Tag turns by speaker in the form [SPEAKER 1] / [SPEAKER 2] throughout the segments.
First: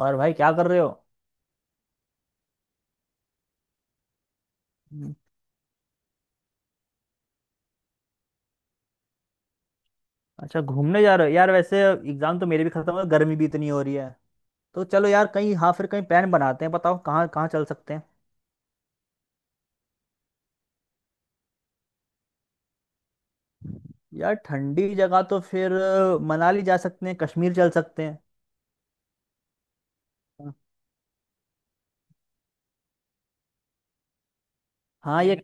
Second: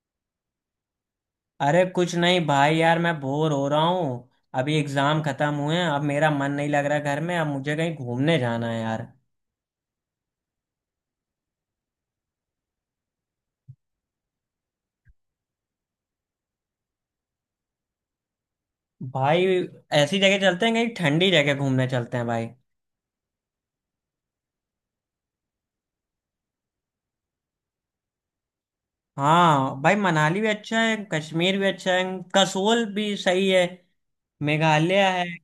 [SPEAKER 1] और भाई क्या कर रहे हो?
[SPEAKER 2] अरे कुछ नहीं भाई, यार मैं बोर हो रहा हूँ। अभी
[SPEAKER 1] हम्म।
[SPEAKER 2] एग्जाम खत्म हुए हैं, अब मेरा मन नहीं लग रहा घर में। अब मुझे कहीं घूमने जाना है यार।
[SPEAKER 1] अच्छा, घूमने जा रहे हो यार वैसे। एग्जाम तो मेरे भी खत्म हो गए, गर्मी भी इतनी हो रही है। तो चलो यार कहीं, हाँ, फिर कहीं प्लान बनाते हैं, बताओ कहाँ कहाँ चल सकते हैं।
[SPEAKER 2] भाई, ऐसी जगह चलते हैं, कहीं ठंडी जगह घूमने चलते हैं भाई।
[SPEAKER 1] यार ठंडी जगह तो फिर मनाली जा सकते हैं, कश्मीर चल सकते हैं।
[SPEAKER 2] हाँ भाई, मनाली भी
[SPEAKER 1] हाँ।
[SPEAKER 2] अच्छा है, कश्मीर भी अच्छा है। कसोल भी सही है। मेघालय
[SPEAKER 1] हाँ,
[SPEAKER 2] है।
[SPEAKER 1] ये।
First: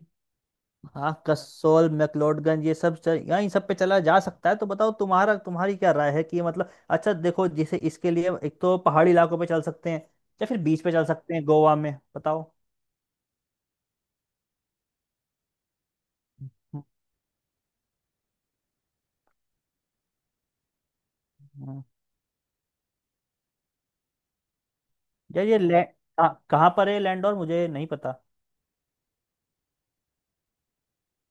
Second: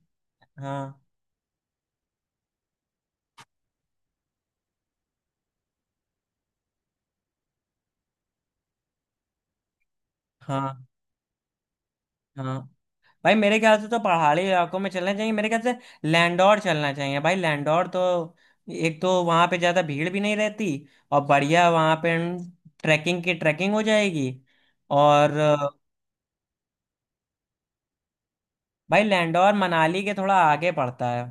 [SPEAKER 2] हाँ।
[SPEAKER 1] हाँ, कसोल मैक्लोडगंज ये सब यहाँ इन सब पे चला जा सकता है। तो बताओ तुम्हारा तुम्हारी क्या राय है कि मतलब अच्छा देखो, जैसे इसके लिए एक तो पहाड़ी इलाकों पे चल सकते हैं, या फिर बीच
[SPEAKER 2] हाँ।
[SPEAKER 1] पे चल सकते हैं गोवा में।
[SPEAKER 2] हाँ भाई, मेरे ख्याल से तो पहाड़ी इलाकों में चलना चाहिए मेरे ख्याल से। लैंडौर
[SPEAKER 1] बताओ।
[SPEAKER 2] चलना चाहिए भाई, लैंडौर तो एक तो वहाँ पे ज़्यादा भीड़ भी नहीं रहती, और बढ़िया वहाँ पे ट्रैकिंग हो जाएगी। और
[SPEAKER 1] यार ये
[SPEAKER 2] अ,
[SPEAKER 1] ले, कहाँ कहाँ पर है लैंडोर, मुझे नहीं पता।
[SPEAKER 2] भाई लैंडौर मनाली के थोड़ा आगे पड़ता है।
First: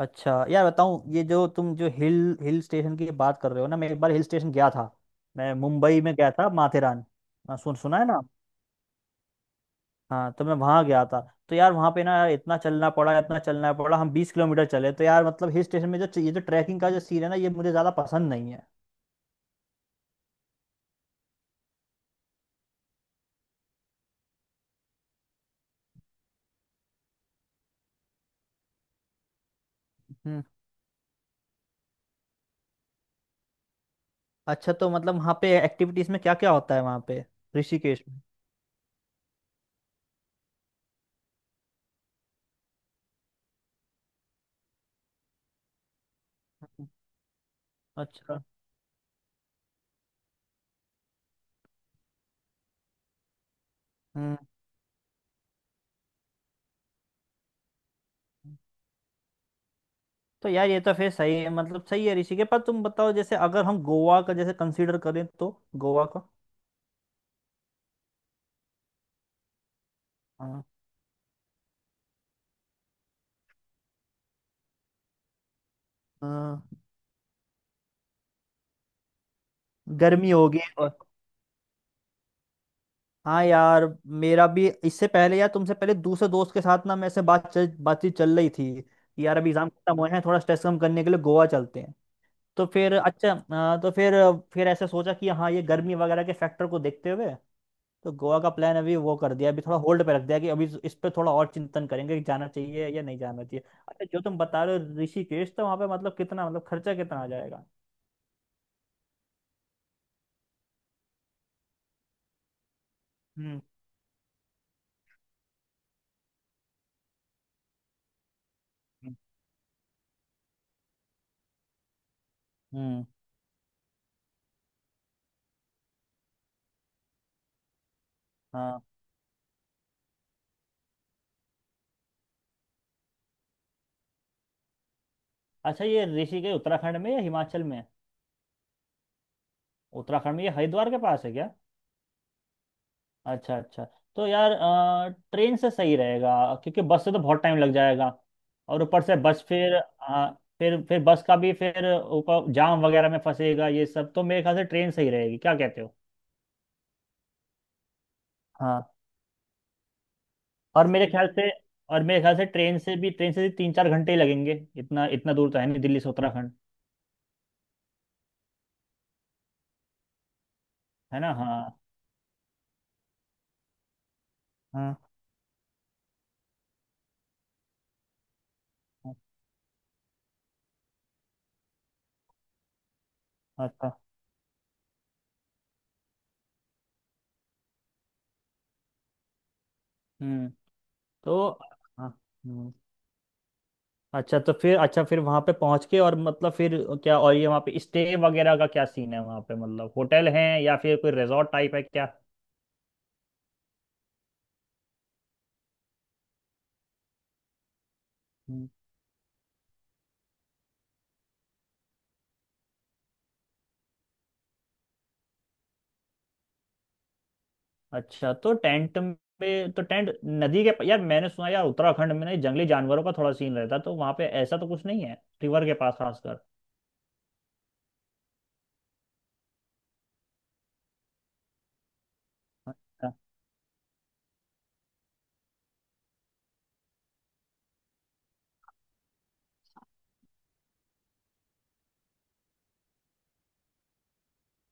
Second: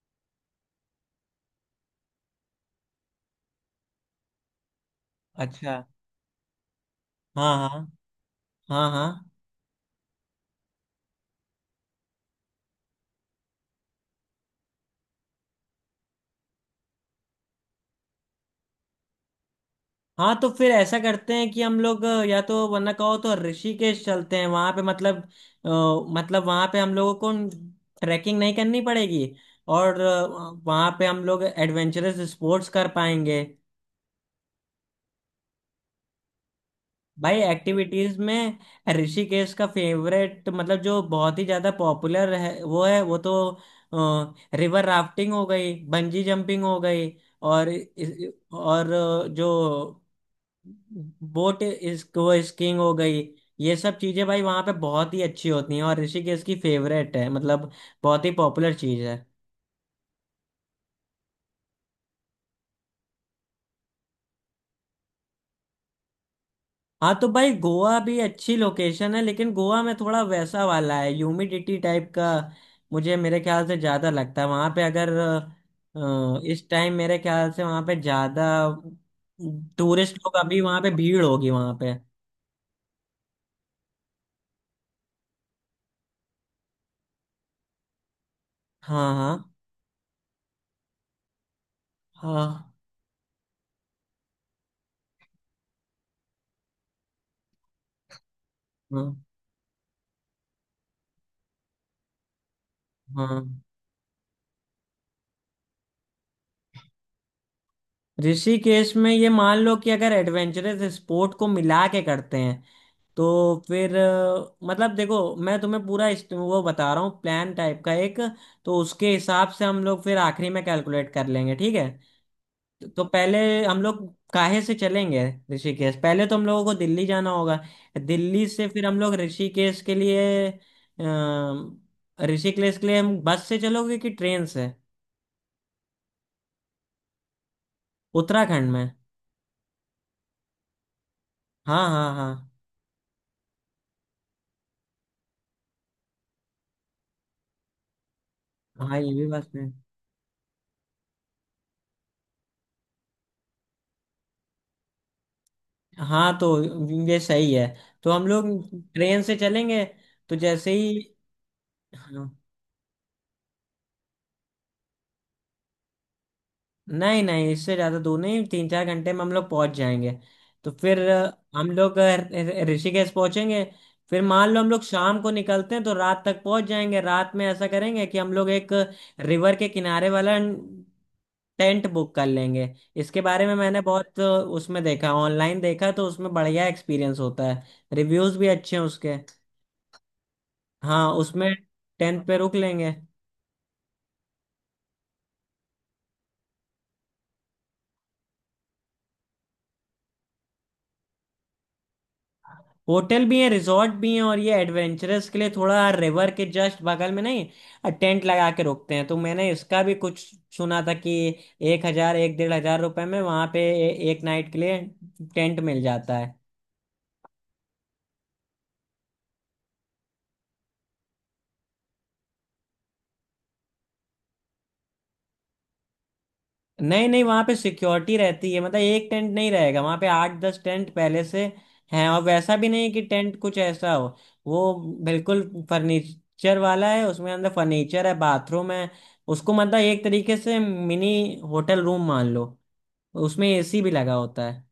[SPEAKER 1] अच्छा यार बताऊँ, ये जो तुम जो हिल हिल स्टेशन की बात कर रहे हो ना, मैं एक बार हिल स्टेशन गया था। मैं
[SPEAKER 2] अच्छा।
[SPEAKER 1] मुंबई में गया था, माथेरान।
[SPEAKER 2] हाँ
[SPEAKER 1] हाँ,
[SPEAKER 2] हाँ।
[SPEAKER 1] सुना है ना।
[SPEAKER 2] हाँ। हाँ।
[SPEAKER 1] हाँ, तो मैं वहाँ गया था। तो यार वहाँ पे ना, यार इतना चलना पड़ा, इतना चलना पड़ा, हम 20 किलोमीटर चले, तो यार मतलब हिल स्टेशन में जो ये जो ट्रैकिंग का जो सीन है ना, ये मुझे ज़्यादा पसंद नहीं है।
[SPEAKER 2] हाँ तो फिर ऐसा करते हैं कि हम लोग या तो वरना कहो तो ऋषिकेश चलते हैं, वहां पे मतलब अ, मतलब वहां पे हम लोगों को ट्रैकिंग नहीं करनी पड़ेगी, और
[SPEAKER 1] हम्म।
[SPEAKER 2] वहां पे हम लोग एडवेंचरस स्पोर्ट्स कर पाएंगे।
[SPEAKER 1] अच्छा तो मतलब वहाँ पे एक्टिविटीज़ में क्या क्या होता है वहाँ पे,
[SPEAKER 2] भाई
[SPEAKER 1] ऋषिकेश
[SPEAKER 2] एक्टिविटीज
[SPEAKER 1] में?
[SPEAKER 2] में ऋषिकेश का फेवरेट मतलब जो बहुत ही ज्यादा पॉपुलर है वो है, वो तो रिवर राफ्टिंग हो गई, बंजी जंपिंग हो गई, और
[SPEAKER 1] अच्छा।
[SPEAKER 2] जो बोट इसको स्कीइंग हो गई। ये सब चीजें
[SPEAKER 1] हम्म।
[SPEAKER 2] भाई वहां पे बहुत ही अच्छी होती हैं, और ऋषिकेश की फेवरेट है मतलब, बहुत ही पॉपुलर चीज है।
[SPEAKER 1] तो यार ये तो फिर सही है, मतलब सही है ऋषिकेश, पर तुम बताओ, जैसे अगर हम गोवा का जैसे कंसीडर करें तो, गोवा का।
[SPEAKER 2] हाँ तो भाई गोवा भी अच्छी लोकेशन है, लेकिन गोवा में थोड़ा
[SPEAKER 1] हाँ।
[SPEAKER 2] वैसा वाला है, ह्यूमिडिटी टाइप का। मुझे मेरे ख्याल से ज्यादा लगता है वहां पे, अगर
[SPEAKER 1] हाँ,
[SPEAKER 2] इस टाइम मेरे ख्याल से वहां पे ज्यादा टूरिस्ट
[SPEAKER 1] गर्मी
[SPEAKER 2] लोग
[SPEAKER 1] होगी
[SPEAKER 2] अभी वहां पे
[SPEAKER 1] और।
[SPEAKER 2] भीड़ होगी वहां पे।
[SPEAKER 1] हाँ यार मेरा भी, इससे पहले यार तुमसे पहले दूसरे दोस्त के साथ ना, मैं ऐसे बातचीत चल रही थी
[SPEAKER 2] हाँ
[SPEAKER 1] कि
[SPEAKER 2] हाँ।
[SPEAKER 1] यार अभी एग्जाम खत्म हुए हैं, थोड़ा स्ट्रेस कम करने के लिए गोवा चलते हैं। तो
[SPEAKER 2] हाँ।
[SPEAKER 1] फिर अच्छा, हाँ, तो फिर ऐसे सोचा कि हाँ, ये गर्मी वगैरह के फैक्टर को देखते हुए तो गोवा का प्लान अभी
[SPEAKER 2] हाँ।
[SPEAKER 1] वो कर दिया, अभी थोड़ा होल्ड पे रख दिया कि अभी इस पे थोड़ा और चिंतन करेंगे कि जाना चाहिए या नहीं जाना
[SPEAKER 2] हाँ
[SPEAKER 1] चाहिए। अच्छा, जो तुम बता रहे हो ऋषिकेश, तो वहाँ पे मतलब कितना, मतलब खर्चा कितना आ जाएगा?
[SPEAKER 2] ऋषिकेश में ये मान लो कि अगर एडवेंचरस स्पोर्ट को मिला के करते हैं, तो
[SPEAKER 1] हम्म।
[SPEAKER 2] फिर मतलब देखो मैं तुम्हें पूरा वो बता रहा हूँ, प्लान टाइप का एक, तो उसके
[SPEAKER 1] हम्म।
[SPEAKER 2] हिसाब से हम लोग फिर आखिरी में कैलकुलेट कर लेंगे, ठीक है। तो
[SPEAKER 1] हम्म।
[SPEAKER 2] पहले हम लोग काहे से चलेंगे। ऋषिकेश, पहले तो हम लोगों को दिल्ली जाना होगा। दिल्ली से
[SPEAKER 1] हाँ।
[SPEAKER 2] फिर हम लोग ऋषिकेश के लिए ऋषिकेश के लिए हम बस से चलोगे कि ट्रेन से।
[SPEAKER 1] अच्छा, ये ऋषिकेश उत्तराखंड में या हिमाचल में है?
[SPEAKER 2] उत्तराखंड में।
[SPEAKER 1] उत्तराखंड में ये हरिद्वार के पास है क्या?
[SPEAKER 2] हाँ हाँ हाँ।
[SPEAKER 1] अच्छा अच्छा। तो यार ट्रेन से सही रहेगा, क्योंकि बस से तो बहुत टाइम लग जाएगा, और
[SPEAKER 2] हाँ
[SPEAKER 1] ऊपर
[SPEAKER 2] ये
[SPEAKER 1] से
[SPEAKER 2] भी
[SPEAKER 1] बस
[SPEAKER 2] बस में।
[SPEAKER 1] फिर आ, फिर बस का भी फिर ऊपर जाम वगैरह में फंसेगा, ये सब, तो मेरे ख्याल से ट्रेन सही रहेगी। क्या कहते
[SPEAKER 2] हाँ तो ये सही है, तो हम लोग
[SPEAKER 1] हो?
[SPEAKER 2] ट्रेन से चलेंगे। तो जैसे
[SPEAKER 1] और मेरे
[SPEAKER 2] ही,
[SPEAKER 1] ख्याल से और मेरे ख्याल
[SPEAKER 2] हाँ,
[SPEAKER 1] से ट्रेन से भी 3 4 घंटे ही लगेंगे, इतना इतना दूर तो है नहीं दिल्ली से उत्तराखंड।
[SPEAKER 2] नहीं नहीं इससे ज़्यादा दूर नहीं, 3-4 घंटे में हम लोग पहुँच जाएंगे। तो फिर
[SPEAKER 1] है ना, हाँ
[SPEAKER 2] हम लोग ऋषिकेश पहुँचेंगे। फिर मान लो हम लोग
[SPEAKER 1] हाँ
[SPEAKER 2] शाम को निकलते हैं तो रात तक पहुँच जाएंगे। रात में ऐसा करेंगे कि हम लोग एक
[SPEAKER 1] हाँ।
[SPEAKER 2] रिवर के किनारे वाला टेंट बुक कर लेंगे। इसके बारे में मैंने
[SPEAKER 1] अच्छा।
[SPEAKER 2] बहुत उसमें देखा, ऑनलाइन देखा, तो उसमें बढ़िया एक्सपीरियंस होता है, रिव्यूज़ भी अच्छे हैं उसके।
[SPEAKER 1] हम्म।
[SPEAKER 2] हाँ
[SPEAKER 1] तो।
[SPEAKER 2] उसमें
[SPEAKER 1] हाँ।
[SPEAKER 2] टेंट पे रुक
[SPEAKER 1] हम्म।
[SPEAKER 2] लेंगे।
[SPEAKER 1] अच्छा तो फिर, अच्छा फिर वहाँ पे पहुँच के और मतलब फिर क्या, और ये वहाँ पे स्टे वगैरह का क्या सीन है वहाँ पे, मतलब होटल है या फिर कोई रिजॉर्ट टाइप है क्या?
[SPEAKER 2] होटल भी है, रिजॉर्ट भी है, और ये एडवेंचरस के लिए थोड़ा रिवर के जस्ट बगल में, नहीं टेंट लगा के
[SPEAKER 1] हम्म।
[SPEAKER 2] रुकते हैं, तो मैंने इसका भी कुछ सुना था कि एक हजार एक डेढ़ हजार रुपए में वहां पे एक नाइट के लिए टेंट मिल जाता है।
[SPEAKER 1] अच्छा, तो टेंट पे, तो टेंट नदी के यार मैंने सुना यार, उत्तराखंड में ना ये जंगली जानवरों का थोड़ा सीन रहता, तो वहाँ पे ऐसा तो कुछ नहीं है रिवर के पास,
[SPEAKER 2] नहीं नहीं वहां पे सिक्योरिटी रहती है, मतलब एक टेंट नहीं रहेगा वहां पे, आठ दस टेंट पहले से हैं। और वैसा भी नहीं कि
[SPEAKER 1] खासकर?
[SPEAKER 2] टेंट कुछ ऐसा हो, वो बिल्कुल फर्नीचर वाला है, उसमें अंदर फर्नीचर है, बाथरूम है। उसको मतलब एक तरीके से मिनी होटल रूम मान लो। उसमें एसी भी लगा होता है।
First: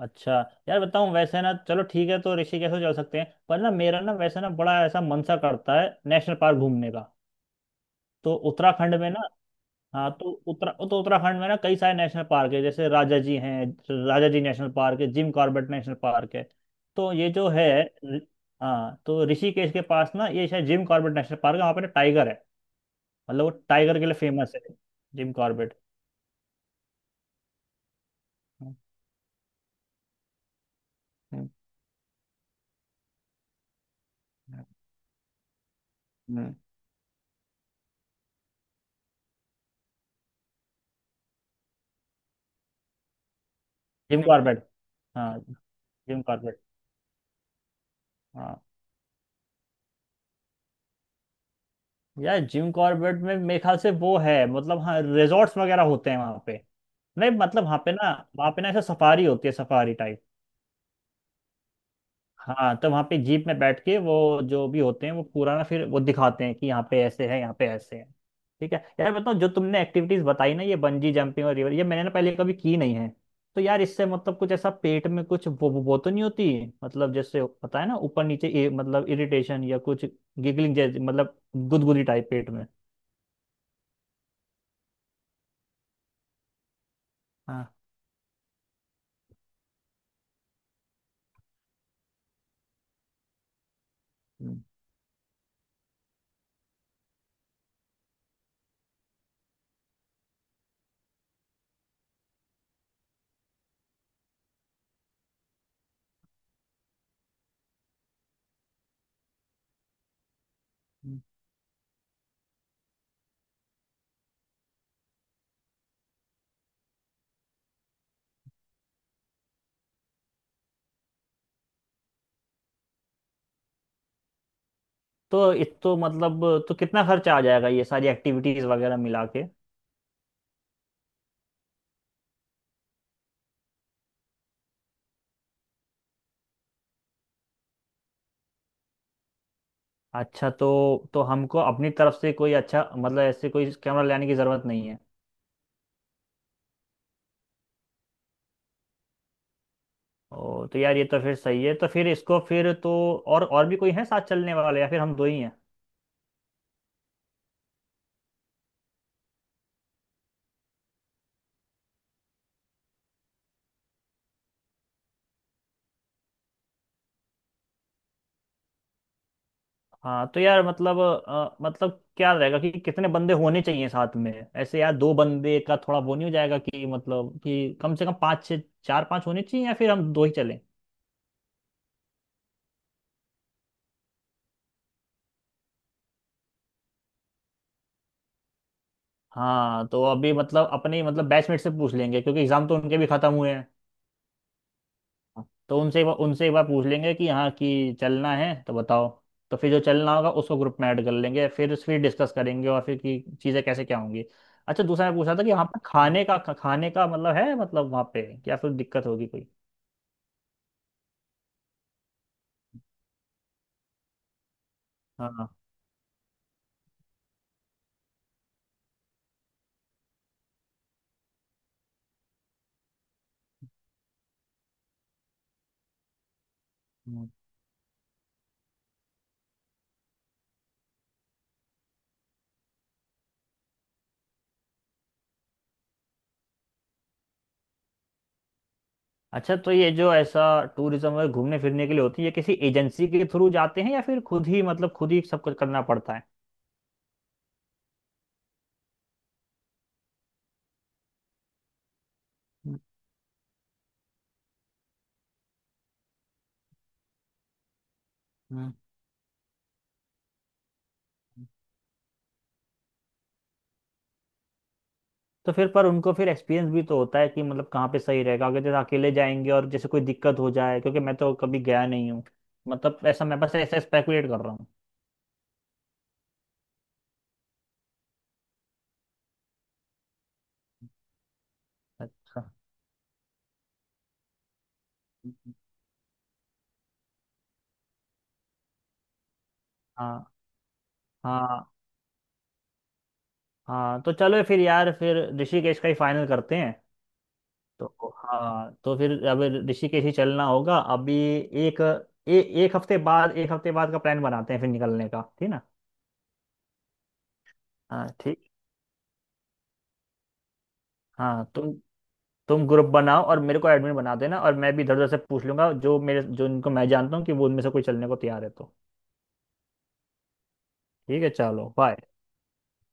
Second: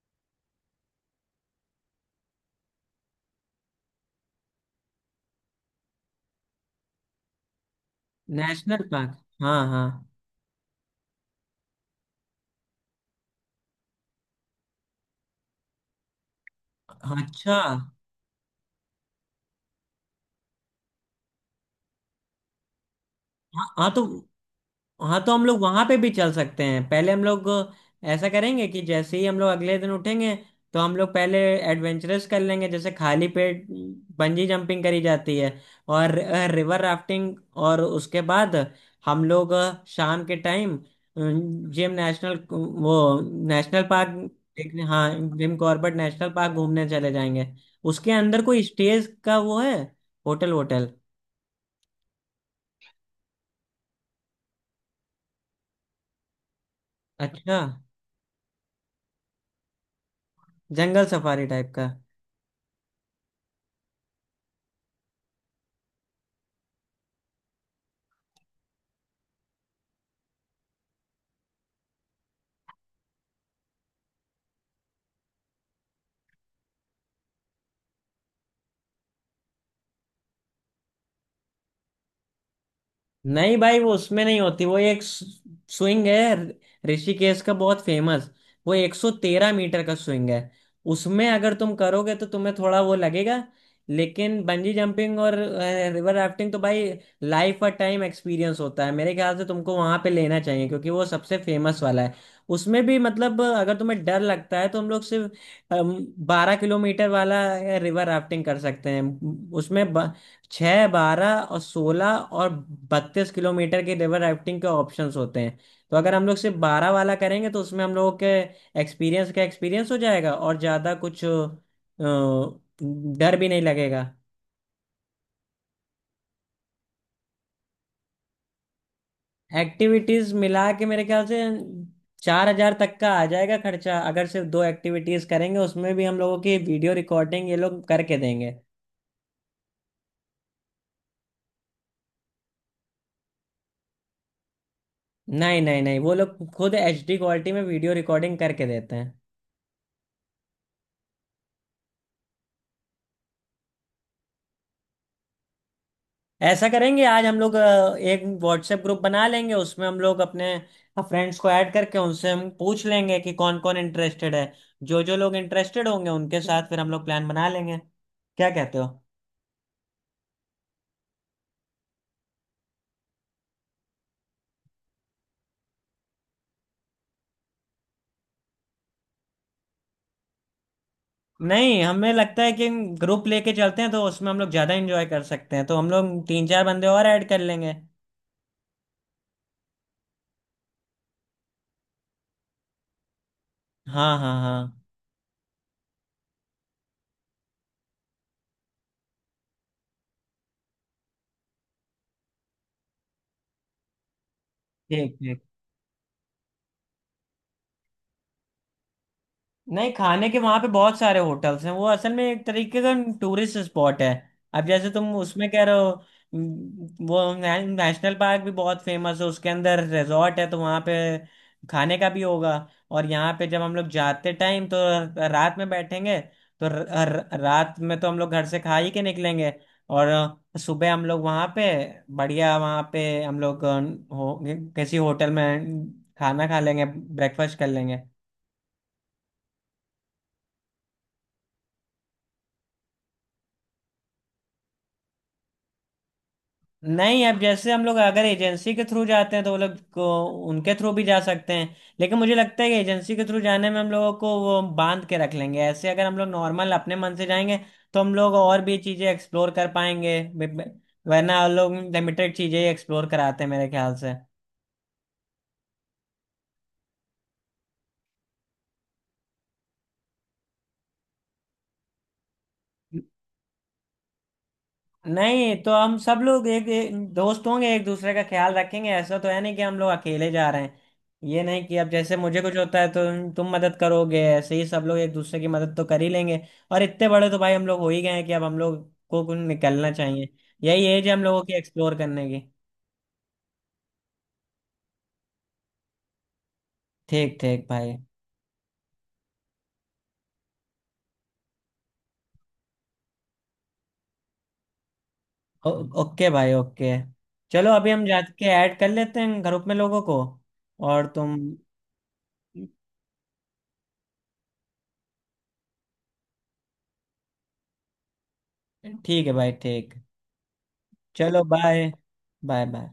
[SPEAKER 1] अच्छा यार बताऊँ वैसे ना, चलो ठीक है, तो ऋषिकेश तो चल सकते हैं, पर ना मेरा ना वैसे ना बड़ा ऐसा मन सा करता है नेशनल पार्क घूमने का, तो
[SPEAKER 2] नेशनल
[SPEAKER 1] उत्तराखंड में
[SPEAKER 2] पार्क,
[SPEAKER 1] ना।
[SPEAKER 2] हाँ हाँ।
[SPEAKER 1] हाँ तो उत्तराखंड में ना कई सारे नेशनल पार्क है, जैसे राजा जी हैं, राजा जी नेशनल पार्क है, जिम कॉर्बेट नेशनल पार्क है। तो ये जो
[SPEAKER 2] अच्छा।
[SPEAKER 1] है, रि- हाँ, तो ऋषिकेश के पास ना ये शायद जिम कॉर्बेट नेशनल पार्क है, वहाँ पे ना टाइगर है, मतलब वो
[SPEAKER 2] हाँ
[SPEAKER 1] टाइगर के लिए फेमस है।
[SPEAKER 2] हाँ
[SPEAKER 1] जिम
[SPEAKER 2] तो हम लोग
[SPEAKER 1] कॉर्बेट।
[SPEAKER 2] वहां पे भी चल सकते हैं। पहले हम लोग ऐसा करेंगे
[SPEAKER 1] हम्म।
[SPEAKER 2] कि जैसे ही हम लोग अगले दिन उठेंगे, तो हम लोग पहले
[SPEAKER 1] हम्म।
[SPEAKER 2] एडवेंचरस कर लेंगे, जैसे खाली पेट बंजी जंपिंग करी जाती है, और
[SPEAKER 1] हम्म।
[SPEAKER 2] River rafting. और उसके बाद हम लोग शाम के टाइम जिम नेशनल वो, नेशनल पार्क
[SPEAKER 1] जिम कॉर्बेट।
[SPEAKER 2] देखने, हाँ
[SPEAKER 1] हाँ।
[SPEAKER 2] Jim Corbett
[SPEAKER 1] Jim
[SPEAKER 2] national park
[SPEAKER 1] Corbett.
[SPEAKER 2] घूमने चले जाएंगे। उसके अंदर
[SPEAKER 1] हाँ।
[SPEAKER 2] कोई स्टेज का वो है, होटल होटल।
[SPEAKER 1] यार जिम कॉर्बेट में मेरे ख्याल से वो है, मतलब हाँ, रिजॉर्ट्स वगैरह होते हैं वहाँ पे, नहीं
[SPEAKER 2] अच्छा।
[SPEAKER 1] मतलब वहाँ पे ना, वहाँ पे ना ऐसा सफारी होती है, सफारी टाइप।
[SPEAKER 2] जंगल सफारी टाइप का।
[SPEAKER 1] हाँ, तो वहाँ पे जीप में बैठ के वो जो भी होते हैं वो पूरा ना, फिर वो दिखाते हैं कि यहाँ पे ऐसे है, यहाँ पे ऐसे है। ठीक है यार, बताओ जो तुमने एक्टिविटीज बताई ना, ये बंजी जंपिंग और रिवर, ये मैंने ना पहले कभी की नहीं है। तो यार इससे मतलब कुछ ऐसा पेट में कुछ वो तो नहीं होती, मतलब जैसे पता है ना ऊपर नीचे, मतलब इरिटेशन या कुछ गिगलिंग जैसे, मतलब गुदगुदी टाइप पेट में?
[SPEAKER 2] नहीं भाई वो उसमें नहीं होती, वो एक स्विंग है, ऋषिकेश का
[SPEAKER 1] हाँ
[SPEAKER 2] बहुत फेमस। वो 113 मीटर का स्विंग है, उसमें अगर तुम करोगे तो तुम्हें थोड़ा वो लगेगा। लेकिन बंजी जंपिंग और रिवर राफ्टिंग तो भाई लाइफ और टाइम एक्सपीरियंस होता है, मेरे ख्याल से तुमको वहां पे लेना चाहिए, क्योंकि वो सबसे फेमस वाला है। उसमें भी मतलब अगर तुम्हें डर लगता है, तो हम लोग सिर्फ 12 किलोमीटर वाला रिवर राफ्टिंग कर सकते हैं। उसमें 6, 12 और 16 और 32 किलोमीटर के रिवर राफ्टिंग के ऑप्शंस होते हैं। तो अगर हम लोग सिर्फ 12 वाला करेंगे तो उसमें हम लोगों के एक्सपीरियंस हो जाएगा, और ज़्यादा कुछ डर भी नहीं लगेगा।
[SPEAKER 1] तो ये तो मतलब, तो कितना खर्चा आ जाएगा ये सारी एक्टिविटीज वगैरह मिला के?
[SPEAKER 2] एक्टिविटीज़ मिला के मेरे ख्याल से 4,000 तक का आ जाएगा खर्चा, अगर सिर्फ दो एक्टिविटीज़ करेंगे। उसमें भी हम लोगों की वीडियो रिकॉर्डिंग ये लोग करके देंगे।
[SPEAKER 1] अच्छा, तो हमको अपनी तरफ से कोई, अच्छा मतलब ऐसे कोई कैमरा लाने की जरूरत नहीं है?
[SPEAKER 2] नहीं नहीं नहीं वो लोग खुद एचडी क्वालिटी में वीडियो रिकॉर्डिंग करके देते हैं।
[SPEAKER 1] ओ, तो यार ये तो फिर सही है, तो फिर इसको फिर तो, और भी कोई है साथ चलने वाले, या फिर हम दो ही हैं?
[SPEAKER 2] ऐसा करेंगे, आज हम लोग एक व्हाट्सएप ग्रुप बना लेंगे, उसमें हम लोग अपने फ्रेंड्स को ऐड करके उनसे हम पूछ लेंगे कि कौन कौन इंटरेस्टेड है। जो जो लोग इंटरेस्टेड होंगे उनके साथ फिर हम लोग प्लान बना लेंगे, क्या कहते हो।
[SPEAKER 1] हाँ, तो यार मतलब मतलब क्या रहेगा कि कितने बंदे होने चाहिए साथ में, ऐसे यार दो बंदे का थोड़ा वो नहीं हो जाएगा कि, मतलब कि कम से कम पाँच छः, चार पाँच होने चाहिए, या फिर हम दो ही चलें?
[SPEAKER 2] नहीं हमें लगता है कि ग्रुप लेके चलते हैं तो उसमें हम लोग ज़्यादा एंजॉय कर सकते हैं, तो हम लोग तीन चार बंदे और ऐड कर लेंगे।
[SPEAKER 1] हाँ तो अभी मतलब अपने, मतलब बैचमेट से पूछ लेंगे क्योंकि एग्जाम तो उनके भी खत्म हुए हैं।
[SPEAKER 2] हाँ हाँ हाँ।
[SPEAKER 1] तो उनसे एक बार पूछ लेंगे कि हाँ, कि चलना है तो बताओ। तो फिर जो चलना होगा उसको ग्रुप में ऐड कर लेंगे, फिर डिस्कस करेंगे और फिर कि चीज़ें कैसे क्या होंगी। अच्छा, दूसरा
[SPEAKER 2] ठीक
[SPEAKER 1] मैं पूछ रहा
[SPEAKER 2] ठीक।
[SPEAKER 1] था कि वहाँ पर खाने का मतलब है, मतलब वहाँ पे क्या फिर दिक्कत होगी कोई?
[SPEAKER 2] नहीं खाने के वहां पे बहुत सारे होटल्स हैं, वो असल में एक तरीके का टूरिस्ट स्पॉट है। अब जैसे तुम
[SPEAKER 1] हाँ।
[SPEAKER 2] उसमें कह रहे हो, वो नेशनल पार्क भी बहुत फेमस है, उसके अंदर रिजॉर्ट है, तो वहां पे खाने का भी होगा। और यहाँ पे जब हम लोग जाते टाइम, तो रात में बैठेंगे तो र,
[SPEAKER 1] हम्म।
[SPEAKER 2] र, रात में तो हम लोग घर से खा ही के निकलेंगे। और सुबह हम लोग वहाँ पे बढ़िया, वहाँ पे हम लोग हो, किसी होटल में खाना खा लेंगे, ब्रेकफास्ट कर लेंगे।
[SPEAKER 1] अच्छा, तो ये जो ऐसा टूरिज्म में घूमने फिरने के लिए होती है, ये किसी एजेंसी के थ्रू जाते हैं या फिर खुद ही, मतलब खुद ही सब कुछ करना पड़ता है?
[SPEAKER 2] नहीं अब जैसे हम लोग अगर एजेंसी के थ्रू जाते हैं तो वो लोग को, उनके थ्रू भी जा सकते हैं, लेकिन मुझे लगता है कि
[SPEAKER 1] हम्म।
[SPEAKER 2] एजेंसी के थ्रू जाने में हम लोगों को वो बांध के रख लेंगे। ऐसे अगर हम लोग नॉर्मल अपने मन से जाएंगे तो हम लोग और
[SPEAKER 1] हम्म।
[SPEAKER 2] भी चीज़ें एक्सप्लोर कर पाएंगे, वरना हम लोग लिमिटेड चीज़ें ही एक्सप्लोर कराते हैं मेरे ख्याल से।
[SPEAKER 1] तो फिर, पर उनको फिर एक्सपीरियंस भी तो होता है कि मतलब कहाँ पे सही रहेगा, अगर जैसे अकेले जाएंगे और जैसे कोई दिक्कत हो जाए, क्योंकि मैं तो कभी गया नहीं हूँ, मतलब ऐसा, मैं बस ऐसा स्पेकुलेट कर रहा हूँ।
[SPEAKER 2] नहीं तो हम सब लोग एक, एक दोस्त होंगे, एक दूसरे का ख्याल रखेंगे। ऐसा तो है नहीं कि हम लोग अकेले जा रहे हैं। ये नहीं कि अब जैसे मुझे
[SPEAKER 1] अच्छा।
[SPEAKER 2] कुछ होता है तो तुम मदद करोगे, ऐसे ही सब लोग एक दूसरे की मदद तो कर ही लेंगे। और इतने बड़े तो भाई हम लोग हो ही गए हैं कि अब हम लोग को कुछ निकलना
[SPEAKER 1] हाँ
[SPEAKER 2] चाहिए। यही एज है हम लोगों की
[SPEAKER 1] हाँ
[SPEAKER 2] एक्सप्लोर करने की।
[SPEAKER 1] हाँ, तो चलो फिर यार, फिर ऋषिकेश का ही फाइनल करते हैं।
[SPEAKER 2] ठीक ठीक भाई।
[SPEAKER 1] तो हाँ, तो फिर अब ऋषिकेश ही चलना होगा अभी। एक ए, एक हफ्ते बाद का प्लान बनाते हैं फिर निकलने का, ठीक ना?
[SPEAKER 2] ओ, ओके भाई ओके। चलो, अभी हम
[SPEAKER 1] हाँ ठीक।
[SPEAKER 2] जाके ऐड कर लेते हैं ग्रुप में लोगों को। और तुम,
[SPEAKER 1] हाँ तो तुम ग्रुप बनाओ और मेरे को एडमिन बना देना, और मैं भी इधर उधर से पूछ लूंगा, जो इनको मैं जानता हूँ कि वो, उनमें से कोई चलने को तैयार है तो।
[SPEAKER 2] ठीक है भाई ठीक।
[SPEAKER 1] ठीक है,
[SPEAKER 2] चलो
[SPEAKER 1] चलो
[SPEAKER 2] बाय।
[SPEAKER 1] बाय।
[SPEAKER 2] Bye bye.